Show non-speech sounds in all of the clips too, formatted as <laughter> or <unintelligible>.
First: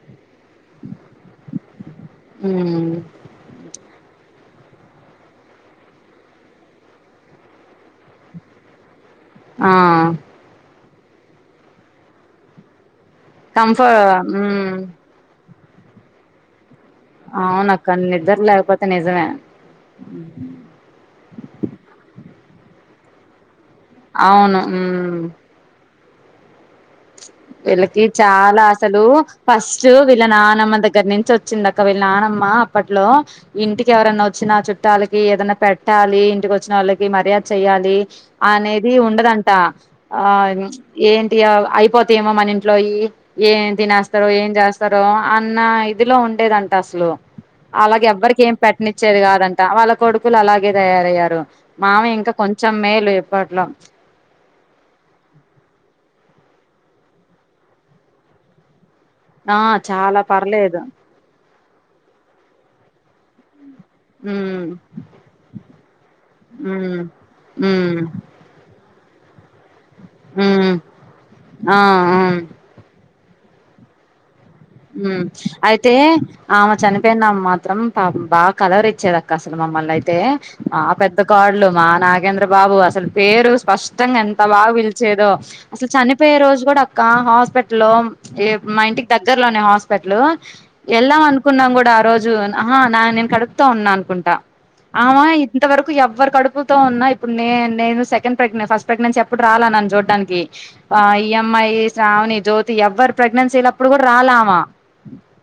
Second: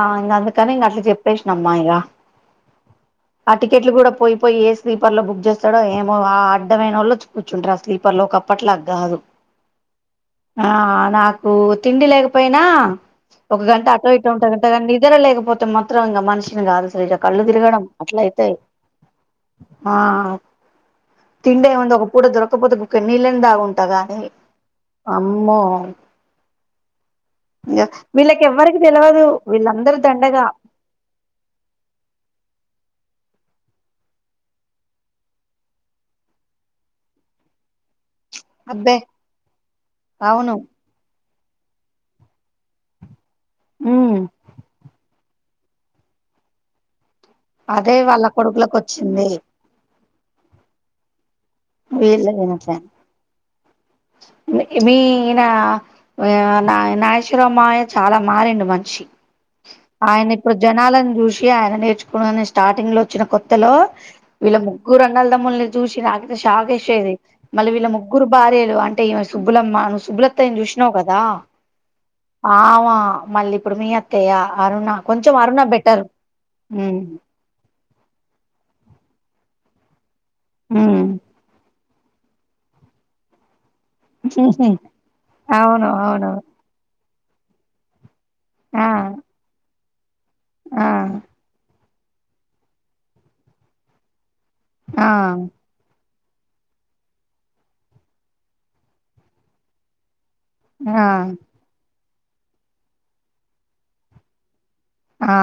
ఆ ఇంక అందుకని ఇంక అట్లా చెప్పేసినమ్మా ఇక ఉమ్ ఆ టికెట్లు కూడా పోయి పోయి ఏ స్లీపర్ లో బుక్ చేస్తాడో ఏమో ఆ అడ్డమైన వాళ్లొచ్చి కూర్చుంటారు ఆ స్లీపర్ లో ఒకప్పట్లా కాదు ఆ ఆ నాకు తిండి లేకపోయినా ఒక గంట కంఫర్ అటో ఇ ఉమ్ ఉంటదుంటది అండి నిదర లేకపోతే మాత్రం మనిషిని కాదు కళ్ళు తిరగడం అవునక్క అట్ల నిద్ర అయితాయి లేకపోతే నిజమే ఆ తిండేముంది ఒక కూడ దొరక్కపొతే బుక్కెడ్ నీళ్లయినాదాగున్ తగాదె అవును ఉమ్ అమ్మో ఇంగ వీళ్ళకి చాలా ఎవ్వరికి అసలు తెలవదు ఫస్ట్ వీళ్ళందరూ వీళ్ళ దండగా నానమ్మ దగ్గర నుంచి వచ్చింది అక్క వీళ్ళ నానమ్మ అప్పట్లో ఇంటికి ఎవరన్నా వచ్చిన చుట్టాలకి ఏదన్నా పెట్టాలి ఇంటికి వచ్చిన వాళ్ళకి మర్యాద చెయాలి అనేది అబ్బే ఉండదంట ఆ అవును ఏంటి అయిపోంది ఏమో మన ఇంట్లోయి ఏం ఉమ్ తినేస్తారో ఏం జెస్తారో అన్న ఇదిలో ఉండేదంట అసలు అదే అలాగ వాళ్ళ ఎవ్వరికి ఏం కొడుకులకు పెట్టినిచ్చేది వచ్చింది కాదంట వాళ్ళ కొడుకులు అలాగే తయారయ్యారు మామ ఇంకా కొంచెం మేలు ఇప్పట్లో మీనా ఆ నా నాగశ్వరమావయ్య చాలా మారిండు మనిషి ఆ చాలా ఆయన ఇప్పుడు పర్లేదు జనాలను చూసి యాడ నేర్చుకున్నానే స్టార్టింగ్ లో వచ్చిన కొ ఇలో వీళ్ళ ఉమ్ ముగ్గురు అన్నదమ్ముల్ని చూసి నాకు ఉమ్ షాకేసేది మళ్ళీ వీళ్ళ ఉమ్ ముగ్గురు భార్యలు అంటే ఈమె సుబ్బులమ్మ అని సుబ్బులత్తయ్య ని ఉమ్ చూసినావు కదా ఆ ఆ ఆవా మళ్ళీ ఇప్పుడు మీ అత్తయ్య అరుణ ఉ కొంచెం అరుణ అయితే బెటర్ ఆమె ఉమ్ చనిపోయినమ మాత్రం కాదు బాగా కలవరిచ్చేది అక్క అసలు మమ్మల్ని అయితే ఆ ఉమ్ పెద్ద కోడలు మా నాగేంద్రబాబు అసలు పేరు స్పష్ట ఇష్టంగా ఎంత బాగా పిలిచేదో అవును అసలు అవును చనిపోయే రోజు కూడా క హాస్పిటల్ లో ఏ ఆ మైంంటికి త న హాస్పిటల్ లో ఆ ఎల్దాం అనుకున్నాం కూడా రోజు నా ఆహా నా నేను కడుపుతో ఉన్నా అనుకుంటా ఆ ఆమ ఇంతవరకు ఎవ్వరు కడుపుతో ఉన్న ఇప్పుడు నే నేను సెకండ్ ప్రెగ్నంట్ ఫస్ట్ ప్రెగ్నెన్స్ అప్పుడు రాలా నన్ను చూడ్డానికి ఆ ఈఎమ్ఐ శ్రావణి జ్యోతి ఎవ్వరు ప్రెగ్నెన్సీ ల ఇప్పుడు కూడా రాలా ఆమా ఆ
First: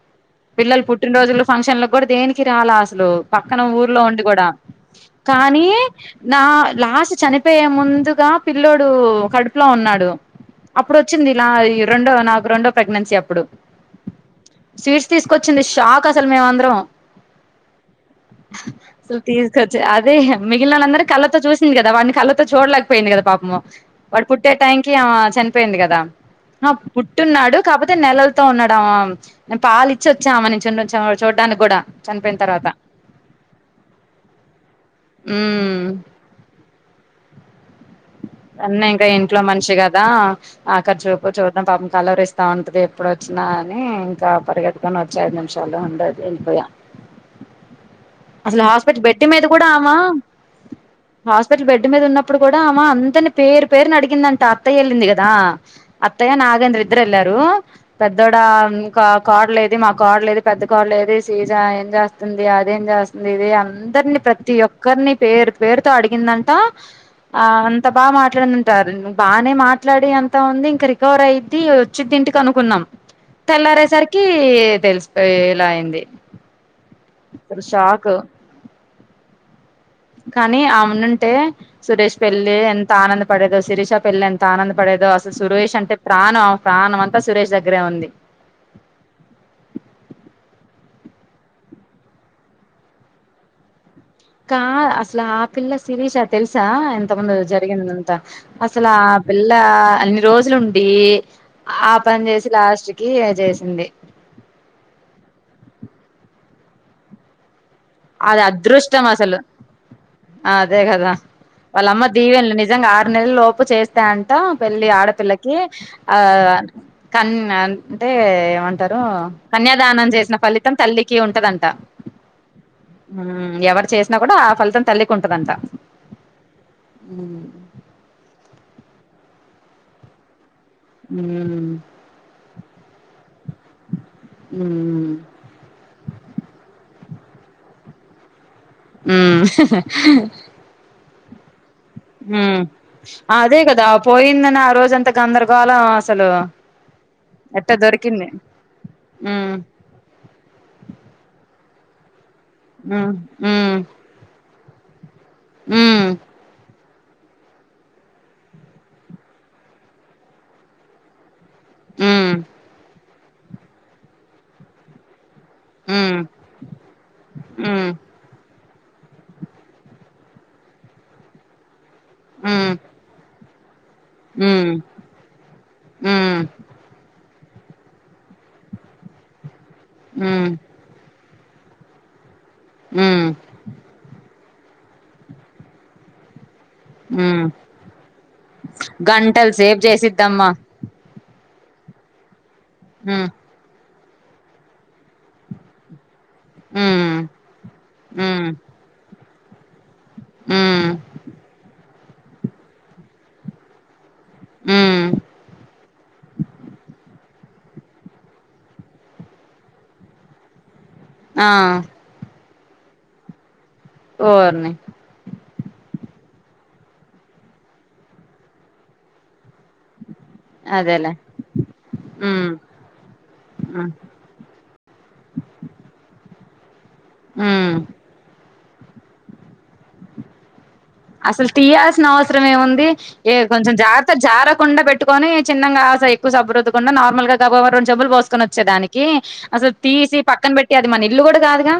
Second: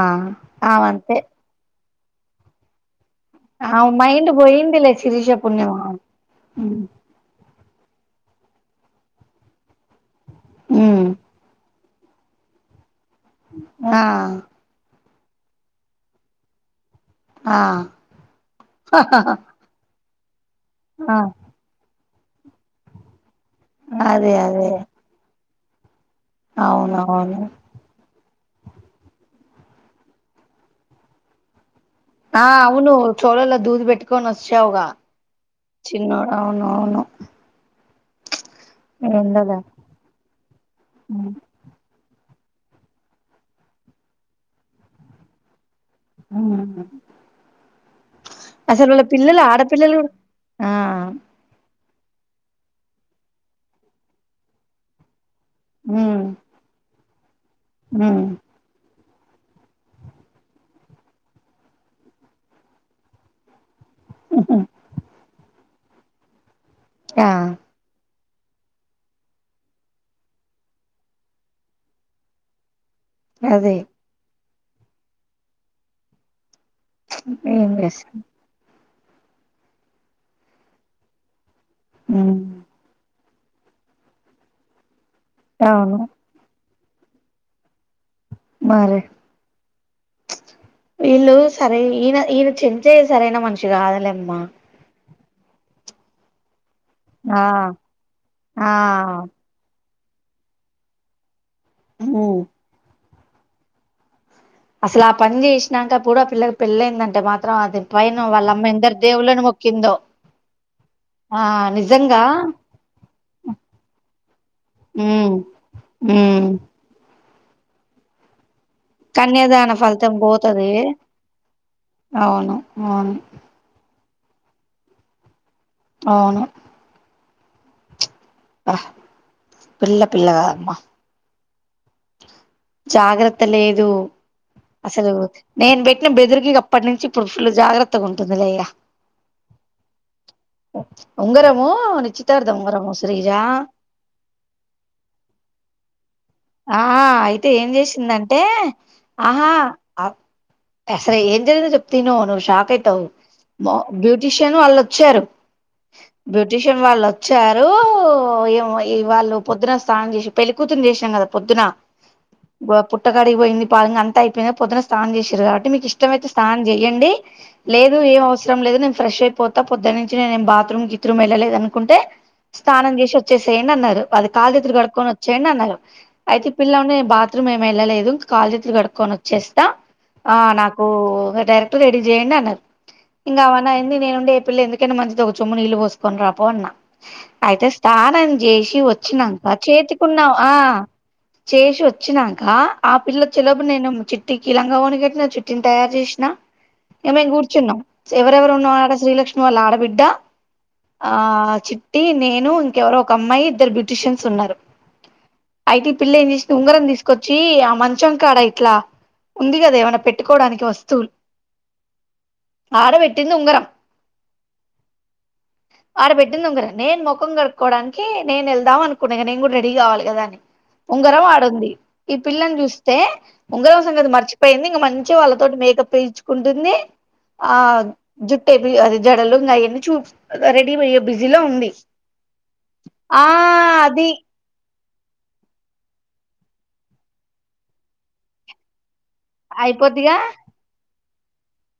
పిల్లలు ఆమంతే పుట్టినరోజులు ఫంక్షన్ లో కూడా దేనికి రాలా అసలు పక్కన ఆ ఊర్లో ఉండి మైండ్ కూడా పోయిందిలే శిరీష కానీ పుణ్యమా నా లాస్ట్ చని పోయే ముందుగా పిల్లోడు కడుపులో ఉన్నాడు అప్పుడు ఉమ్ వచ్చింది ఇలా ఈ రెండో నాకు రెండో ప్రెగ్నెన్సీ అప్ ఆ తీసుకొచ్చింది షాక్ అసలు మేమందరం ఆ రీ హ మిగిలినోలందరిని ఆ కళ్ళతో చూసింది కదా వాన్ని కళ్తో చూడలేకపోయింది కద పాప వా అదే పుట్టే అదే టైం కి అమె పేయింది కదా ఆ అవునవును పుట్టున్నాడు కాబట్ నెలలతో ఉండడం పాలు ఇచ్చి వచ్చా ఆమే నీ చూడ్డానికి కూడా చనిపోయిన ఆ తర్వాత అవును చోలలో దూది పెట్టుకొని వచ్చావ్గా ఉమ్ చినో అవును అవును అన్న ఇంకా ఇంట్లో ఎండల మనిషి కదా అక్కడ చూపు చూద్దాం పాపం కలవరిస్త ఉంటది ఎప్పుడు వచ్చినా అని ఇంకా పరిగెతుకోని వచ్చే ఐదు నిమిషాలు ఉ ఉమ్. అ అసలు వాళ్ళ హాస్పిటల్ బెడ్ పిల్లలు మీద కూడా ఆమా ఆడపిల్లలు ఆ హాస్పిటల్ బెడ్ మీద ఉన్నడు కూడా అమా అంతని పేరు పేరు అడిగిందంట అత్తయ్య వెళ్ళింది కదా ఉమ్ అత్తయ్య నాగేంద్ర ఇద్దరు ఎల్లారు ఉమ్ పెద్దోడ కార్ లేది మా కాడ లేదు పెద్ద కాడ లేదు సీజ ఏం చేస్తుంది అదేం చేస్తుంది ఇది అ అందరిని ప్రతి ఒక్కరిని పేరు పేరు అడిగిందంట ఆ అంతా బా మా మాట్లాడుంటారు బనే మాట్లాడే అంత ఉంది ఇంక రికవర్ అయిద్ది వచ్చిది ఇంటికి అనుకున్నాం అదే తెల్లారే సరికీ తెలిసిపోయేలా అయింది అసలు ఏం చేస్త షాక్ కానీ ఆమె ఉనుంటే సురేష్ ఉమ్ పెళ్లి ఎంత ఆనంద పడేదో శిరీష పెళ్లి ఎంత ఆనంద పడేదో సురేష్ అంటే అవును ప్రాణం ప్రాణం అంత సురేష్ దగ్ దగ్గరే ఉంది మరి వీళ్ళు సరే ఈయన ఈయన చెం చెయ్య సరైన మనిషి కాదులే కా ఆపిల్ల శిరీష తెలు సా ఎంత ముందు ఆ జరిగింద అంత అసలు ఆ పిల్ల అన్ని రోజులుండి ఆహ్ పని చేసి లాస్ట్ క <unintelligible> ఏ చేసింది. అసలు ఆ పని చేసినాక కూడా ఆ పిల్లకి పెళ్ళైయిందంటే మాత్రం అది పైన అది వాళ్ళమ్మ ఎందరు అదృష్టం అసలు దేవుళ్ళని మొక్కిందో అదే కదా ఆ వాళ్ళమ్మ నిజంగా దీవెనలు నిజంగా ఆరు నెలలు లోపు చేస్తే అంట పెళ్ళి ఉమ్ ఆడపిల్లకి ఉమ్ ఆహ్ కన్నా అంటే ఏమంట క ఏమంటారు కన్యాదాన కన్యాదానం ఫలితం చేసిన పోతది ఫలితం తల్లికి ఉంటదంట. అవును అవును ఆహ్ ఎవ చేసినా కూడా ఆ ఫలితం తల్లికి ఉంటదంటా. అవును ఉమ్ అబ్బా పిల్ల పిల్ల కదా అమ్మా ఉమ్ జాగ్రత్త లేదు అసలు నేను పెట్టిన బెదిరికి అప్పటి నుంచి ఇప్పుడు ఫుల్ జాగ్రత్తగా ఉంటుంది లెగ ఊ ఉంగర ఉ అదే కదా పోయిందని ఆ రోజంత గందరగోళం అసలు ఆహా అయితే ఎట్ట ఏం దొరికింది చేసిందంటే ఆహా ఉమ్ అసలు ఏం జరిగిందో చెప్ప తిను ను షాక్ అయితావ్ ఉమ్ మో ఉమ్ బ్యూటీ ను వాళ్ళుొచ్చారు. ఉమ్ బ్యూటిషర్ వాళ్ళు వచ్చారు ఏవో వాళ్ళు పొద్దున స్నానం చేసి పెళ్ళ కూతురుని చేసినాం కదా పొద్దునా పు పుట్టకాడికి పోయింది పాలు ఇగ అంత అయిపోయింది పొదున స్నాన చేసి కాబట్టి మీకు ఉమ్ ఇష్టంమయితే స్నానం చెయండి ఉమ్ లేదు ఏం అవసరం లేదు నేన్ ఫ్రెష్ అయిపోతా పొద్దునుచ్చి నేను ఏమి బాత్రూమ్ గిత్రూమ్ వెళ్ళలేదు అని కుంటే ఉమ్ స్నానం చేసి వచ్చేసి న్ అన్నారు అది కాళ్లు ఉమ్ చేతులు కడుకొని వచ్చేయండి అన్నారు. ఉమ్ అయితే పిల్లనే బా బాత్రూమ్ ఏమి వెళ్ళలేదు కాళ్ళు చేతులు కడుక్కొని వచ్చేస్త త ఉమ్ ఆహ్ నాకు డరెక్ట్ రెడ చేయండి అన్నారు ఉమ్ ఇంకా అవనా ఎంది నేను ఉండి పిల్ల ఎందుకైన మంచిది ఒక చమ్ము నీళ్ళు పోసుకని రాపో అన్నా ఉమ్ అయితే స్థానం చేసి గంటల వచ్చినాక సేపు చేతికున్న చేసిద్దమ్మా ఆ చేసి వచ్చినాక కా ఆ ఉమ్ పిల్లొచే లోపు నేను చిట్టికీ లంగావని కట్టిన చిట్టిని తయారు చేసిన ఉమ్ ఏమేం కూర్చున్నా ఉమ్ ఎవరెవరు ఉన్నారూ అడా శ్రీలక్ష్మి వాళ్ళ ఆడబిడ్డ ఉమ్ ఆ చిట్ టి నేను ఇంకెవరో ఒక అమ్మాయి ఇద్దరు బ్యూటీషియస్ సున్నారు ఉమ్ పిల్ల ఏం చేసింది ఉంగరం తీసుకొచ్చి ఆ మంచం కాడ ఇట్లా ఉంది కదా ఏమైనా పెట్టుకోవడానికి వస్తువులు ఆ ఆడబేట్టింది ఉంగరం ఓర్ని ఆర పెట్టిండుంగరం నేను ముఖం కడుక్కకోవడానికి నేను వెళ్దాం అనుకున్నా ఇగ నేను కూడా రెడీ కావాలి కదాని అదేలే ఉంగరం ఆడుంది ఈ ఉమ్ పిల్లని చూస్తే ఉంగరం ఉమ్ సంగతి మర్చిపోయింది ఇంక మంచిగా వాళ్ళతోటి మేకప్ వే ఉంటంది ఆ ఉమ్ జట్ అది జడలు ఇంగ ఆయనీ చూపు రె అసలు తీయాల్సిన అవసరం ఏముంది ఆ ఏ కొంచెం అది జాగ్రత్త జారకుండా పెట్ట టుకని చిన్నగా ఎకువ సబ్బు రుద్దుకుండా నార్మల్గ గబగబ రెండు చెంబులు పోసుకొనోచే దానికి కీ అసలు అయిపోద్దిగా తీసి పక్కన పెట్టి అది మనీ ఇల్లు గూడా కాదుగా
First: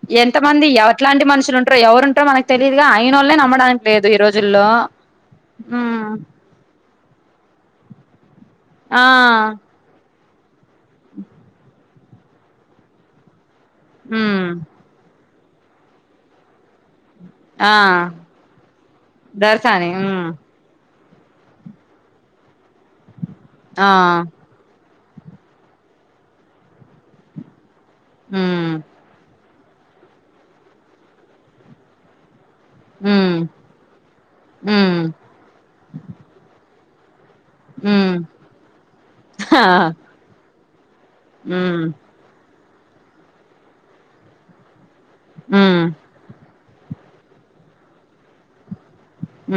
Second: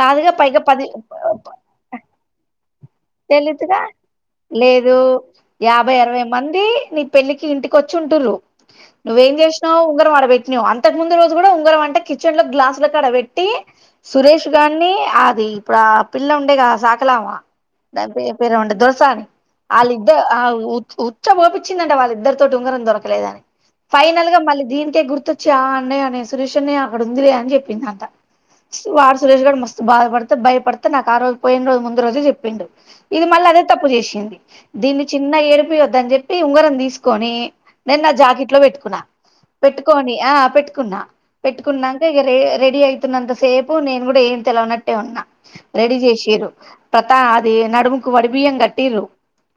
కాదుగా ఎంత పైగా మంది పది ఎవట్లాంటి మనుషులు ఉంటారో ఎవరు ఉంటారో మనకు తెలీయదుగా నేనొల్నే తెలియదుగా లేదు యాభై ఉమ్ అరవై మంది నీ పెళ్ళికి ఇంటికి వచ్చింటురూ ఆ నువ్వేం చేసినావ్ ఉంగర వాడబెట్టి ట్టినావ్ అంతకు ముందు రోజు కూడా ఉంగరం అంటే కిచెన్ లో గ్లాసుల కాడ పెట్టి సురష్ మ్మ్ గాన్నీ అది ఇప్పుడు ఆ పిల్ల ఉండే కద సాకలామా ఆ దాని పేరు ఉండే దొర్సాని దర్శని అలిద్దార్ మ్మ్ ఆ చ్చు చోపించిండి వాళ్ళిద్దరితో ఉంగరం దొరకలేదని ఆ ఫైనల్ గా మళ్ళీ దీనికి అకే గుర్తొచ్చి ఆ అన్నయ నేన్ సురేష్ అన్నయ అక్కడ ఉందిలే అని చెప్పింది మ్మ్ వ సురేష్గఢ మస్త్ బాధపడుతే భయపడుతే నాకు ఆ రోజు పోయిన రోజు ముందు రోజు విందు ఇది మ్మ్ మళ్ళీ అదే తప్పు చేసింది మ్మ్ దీన్ని చిన్న ఏడిపియవద్ద అని చెప్పి ఉంగరం తీసుకు కాన్ నేను నా మ్మ్ జాకెట్ లో పెట్టుకున్నా ఆ పెట్టుకొని ఆ పెట్టుకు కున్నా మ్మ్ పెట్టుకున్నాక ఇక రే రెడీ అవుతున్నంత సేపు నేను కూడా ఏం తెలినట్టు నే ఉన్నా మ్మ్ రెడీ చేసిరు ప అది నడుముకు వాడిబియ్యం కట్టిరు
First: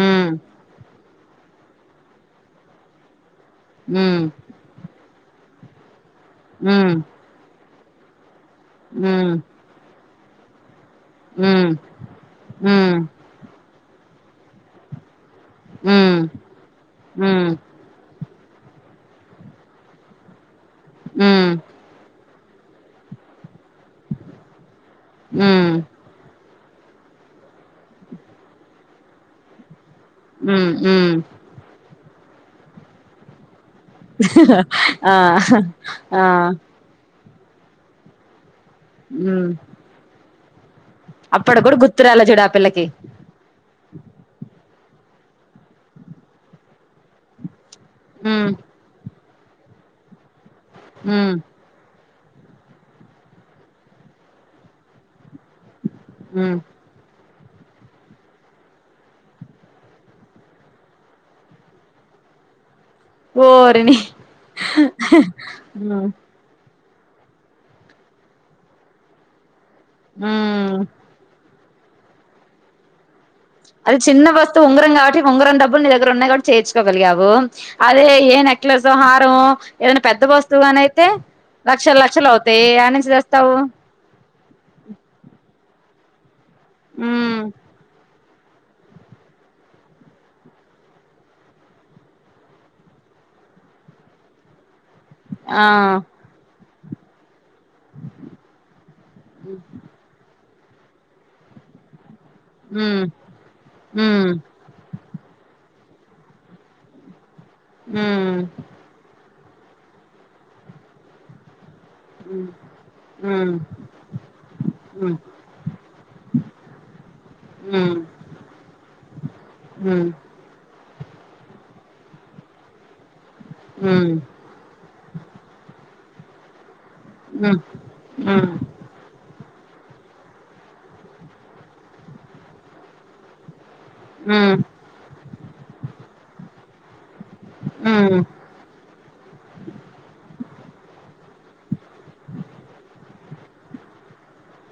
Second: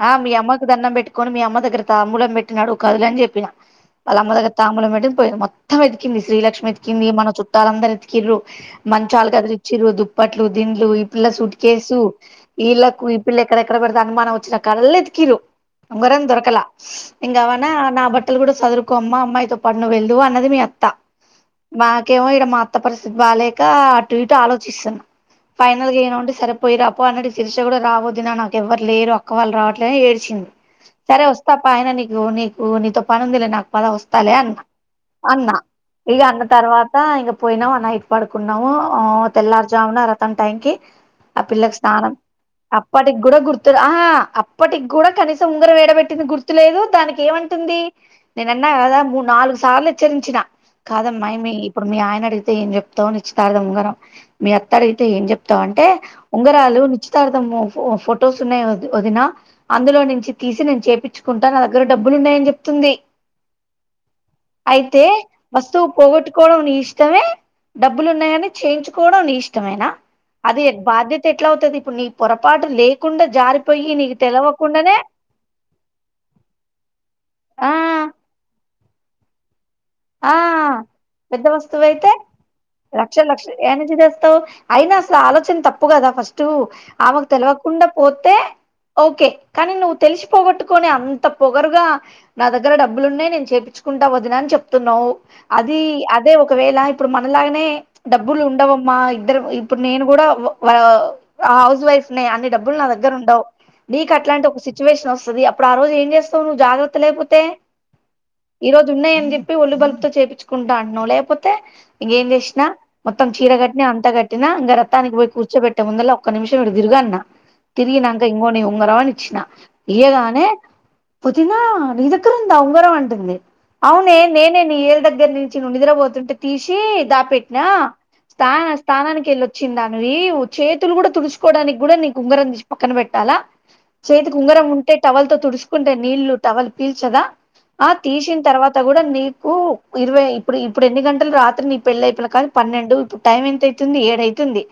ఆ మీ అమ్మాకు దండం పెట్ కొన్ని మీ అమ్మ దగ్గర తమ్ముబలామ్ పెట్టినాడు కదుల్ అని చెప్పిన వాళ్ళ మ్మ్ ముదగ తాములం మేట పోయి మొం తూ కింది శ్రీలక్ష్మి మ్మ్ ఎతికింది మన చు లందరుఎతికిర్రు మంచి మ్మ్ చాలుగ అ ఇచ్చిరుదు పట్లు దిండ్లు పల్ల మ్మ్ సూట్కేసు ఇళ్ళ మ్మ్ పిల్లి ఎక్కడెక్కడ అనుమానం వచ్చిన కళ్ళ ఎతి కిరు మ్మ్ మ్మ్ ఉంగరం దొరకలా ఇంగా మ్మ్ నా బట్ అలు కూడా చదువుకో అమ్మ అమ్మాయితో పడును వెళ్దువు అన్నది మీ బక మ్మ్ మాకేమో ఇడ మాఅత్త పరిస్థితిబాలే ఇంకా అటు ఇటు ఆలోచిస్తున్న మ్మ్ ఫైనల్ గా ఏం ఉంటే సరే పోయిరాపో అన్నడి శిర్చ కూడా రాబోద్ నాకు ఎవరు లేరు ఒక్క వాళ్ళ రావ ని ఏడ్చింది మ్మ్ మ్మ్ సరే వస్తా పా ఆయన నీకు నకు నతో పనంది నాకు పద వస్తలే అన్న ఆ అన్నా ఇక ఆ అన్న తర్వాత ఇ పోయినావ నైట్ పడుకు నాము ఆ తెల్లారుజామున తం టైంకి ఆ అప్పుడు కూడా పిల్లకి స్నానం గుత్తురాల చూడు పిల్లకి అప్పటికి గూడా గు గుర్తు ఆహా అప్పటికి కూడా కనీసం ఉంగరం యేడబెట్టింది గుర్తులేదు దానికి ఏమంటుంది మ్మ్ నేనన్నా గదా మూడ్ నాలుగు సార్లు హెచ్చరించిన మ్మ్ కాదమ్మాయ్ మీ ఇప్పుడు మీ ఆయన అయితే ఏం చెప్తావ్ నిశ్చితార్థం ఉంగరం మీ అత్త అడిగితే ఏం చెప్ తావ్ అంటే మ్మ్ ఉంగరాలు నిశ్చితార్థం ఫో ఫొటోస్ ఉన్నాయ వదినా అందులో నుంచి తీసి నేను చేపించుకుంటా నా దగ్గర డబ్బులు ఉన్నాయని చెప్ తుంది ఓరిని అయితే వస్తువు మ్మ్ పోగొట్టుకోవడం నీ ఇష్ ఇష్టమే డబ్బులు ఉన్నాయని చేయించుకోవడం నీ ఇష్ ఇష్టమేనా అది మ్మ్ బాధ్యత ఎట్లా అవుతుది నీ పొరపాటు లేకుండా అది నీకు చిన్న వస్తువు ఉంగరం తెలవకుండానే కాబట్టి ఉంగరం డబ్బులు నీ దగ్గర ఉన్నాయి కాటి చేర్చుకోగలిగావు ఆ అదే ఏ నెక్లేస్సో హారమొ ఆ పెద్ద వస్తువు లక్షలు అయితే లక్షలు అవుతాయి యాడ నుంచి లక్ష లక్ష తెస్తావు యాన్నించి తెస్తావు అయినా అసలు ఆలోచన తప్పు కదా ఫస్ స్ట్ ఆమెకు ఉమ్ తెలవకుండ పో తే ఓకే కానీ నువ్వు తెలిసి పోగొట్టుకొని అంత పొగరుగా నా దగ్గర డబ్బులు ఉన్నాయి నేను చేపిచ్చుకుంటా వదిన అని చెప్ తున్నావ్ ఆ అది అదే ఒ ఒకవేలా ఇప్పుడు మనలాగ నే డబ్బులు ఉండవమ్మా ఇద్దరు ఇప్పుడు నేను కూడా హౌస్ వైఫ్ న్నాయి అన్ని డబ్బులు నా ఉమ్ దగ్గర ఉండవు నీ ఉమ్ అలాంటి ఒక సిచువేషన్ వస్ అది అప్పుడు ఆ రోజు ఏం చేస్తావ్ జాగ్రత్త లేపోతే ఉమ్ ఈరోజు ఉన్నాయి అని ఒళ్ళు బలుపుతో చేపిచ్చుకుంటా అంటున్నావ్ లేకపోతే ఇంగేం చేసినా మొత్తం చీర ఉమ్ కట్టినా అంత కట్టినా ఇంకా రత్తానికి ఉమ్ పోయి కూర్చోబెట్టే ముందలా ఒక్క నిమిషం ఇటు తిరుగన్నా ఉమ్ తిరిగినాంకా ఇంగో ని ఉంగరం అని ఇచ్చిన ఉమ్ ఇయగానే వదిన నీ దగ్గర ఉందా ఉంగరం అంటుంది హ్మ్ ఏళ్ దగ్గర్నుంచి నువ్ నిదర వోతుంటే తీష్ సి ఉమ్ దాపెట్నా ఉమ్ స్తాన స్థానానికి వెళ్ల్ చ్చిందానివి చేతులు కూడా తుడుచుకోవడానికి గూడా నీకు ఉంగరం తీష్ పక్కన పెట్టాలా చేతికి ఉమ్ ఉమ్ ఉమ్ ఉమ్ ఉంగరం ఉంటే టవల్ తో తుడుసుకుంటే నీళ్ళు టవల్ పీల్చదా ఆ తీసిన తర్వాత కూడా నీ కు ఇరువై ఇప్పుడు ఇప్పుడు ఎన్ని గంటలు రాత్రి నీ పెళ్ళి అయిపోయినకాన్ పన్నెండు ఇప్పుడు టైం ఎంత అయితుంది ఏడైతుంది.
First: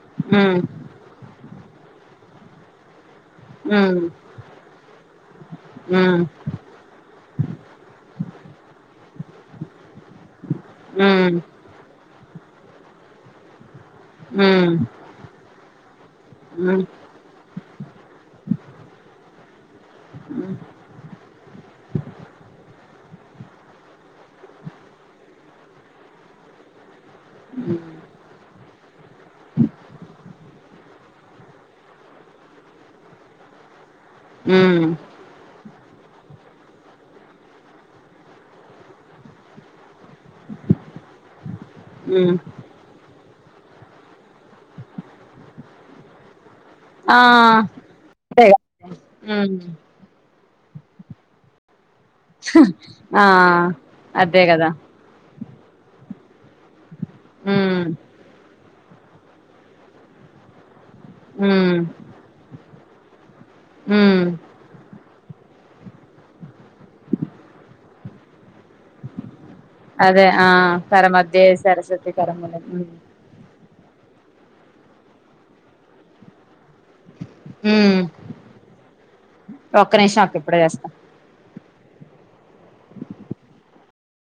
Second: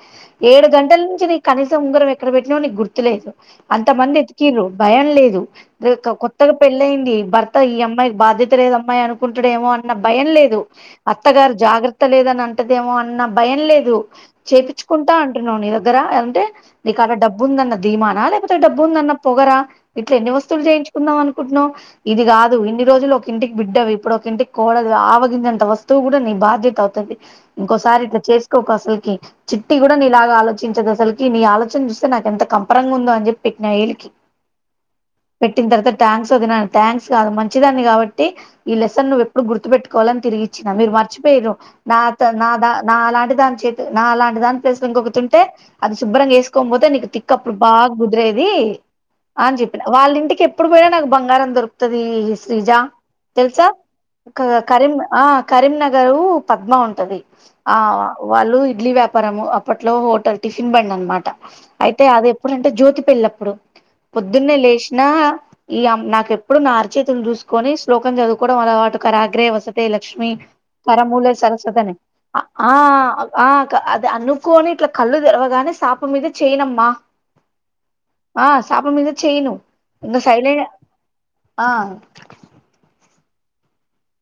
ఏడు గంటల నుంచి నీ కనీసం ఉంగరం ఎక్కడ పెట్టినవ్ నీకు గుర్తులేదు ఉమ్ అంత మంది ఉమ్ ఎతికిర్రు భయం లేదు దీకా కొత్తగా పెళ్లైంది భర్త ఈ అమ్మాయిది బాధ్యత లేదు అమ్మాయి అనుకు కుంటడేమో అన్న భయం లేదు ఉమ్ అత్తగారు జాగ్ర త్త లేదని అంటదేమో అన్న భయం లేదు ఉమ్ చేపిచ్చుకుంటా అంటున్నావు నీ దగ్గర అంటే నీ కాడ డబ్బు ఉందన్న ధీమానా లేకపోతే డబ్బు ఉందన్న పొగరా ఇట్లా ఎన్ని వస్తువులు చేయించుకుందాం అనుకుంటున్నాం ఇది కాదు ఇన్ని రోజులు ఇంటికి బిడ్డ వి ఇప్పుడు ఒక ఇంటికి కోడలివి ఆవగింజంత వస్తువు కూడా నీ బాధ్యత అవుతది ఇంకోసారి ఇట్లా చేసుకోకు అసలుకి చిట్టి కూడా నీలాగా ఆలోచించదు అసలు నీ ఆలోచన చూస్తే నాకు ఎంత కంపరంగా ఉందో అని జెప్పి పెట్టినా ఏలికి మ్మ్ పెట్టిన తర్వాత థ్యాంక్స్ వదిన థ్యాంక్స్ కాదు మంచిదాన్ని కాబట్టి ఈ లెస్సన్ నువ్వు ఎప్పుడు గుర్తు పెట్టుకోవాలని తిరిగిచ్చినా మీరు మర్చిపోయిర్రు నా త్త నాదా నాలాంటి దాన్ చైతు నాలాంటిదాన్ని ప్లేస్ లో ఇంకొకుతుంటే అది శుభ్రంగా ఏసు కోన్ పోతే నీకు ఆ తిక్క అప్పుడు బాగా కుదిరేది అంతేగా అని ఉమ్ జెప్పిన వాళ్ళ ఇంటికి ఇప్పుడు పోయినా నాకు బంగారం దొరు తది శ్రీజా ఆ తెల్సా క అదే కదా కరీం ఆ కరీంనగరు పద్మ ఉం టది ఆ ఉమ్ వాళ్ళు ఇ ఇడ్లీ వ్యాపారము అప్పట్లో హోటల్ టిఫిన్ బండుం మాట ఉమ్ అయితే అది ఎప్పుడంటే జ్యోతి పెళ్లప్పుడు ఉమ్ పొద్దున్నే లేశ్నా ఈ యమ్ నాకెప్పుడు నా అరిచేతులు చూసుకొని శ్లోకం చదుకోవడం అలవాటు కరాగ్రే వస్ శతే అదే లక్ష్మీ ఆ తర మూలే కరమధ్యే సరస్వతనే సరస్వతి అ కరములు ఆ ఉమ్ ఆ క అది అనుకోని ఇట్లా కళ్ళు తెరవగానే శాప మీద చేయనం అ ఉమ్, ఆ సాప మీద చేయను ఒక్క ఇంగ నిమిషం అక్క ఇప్పుడే సైలేన్ చేస్తా ఆ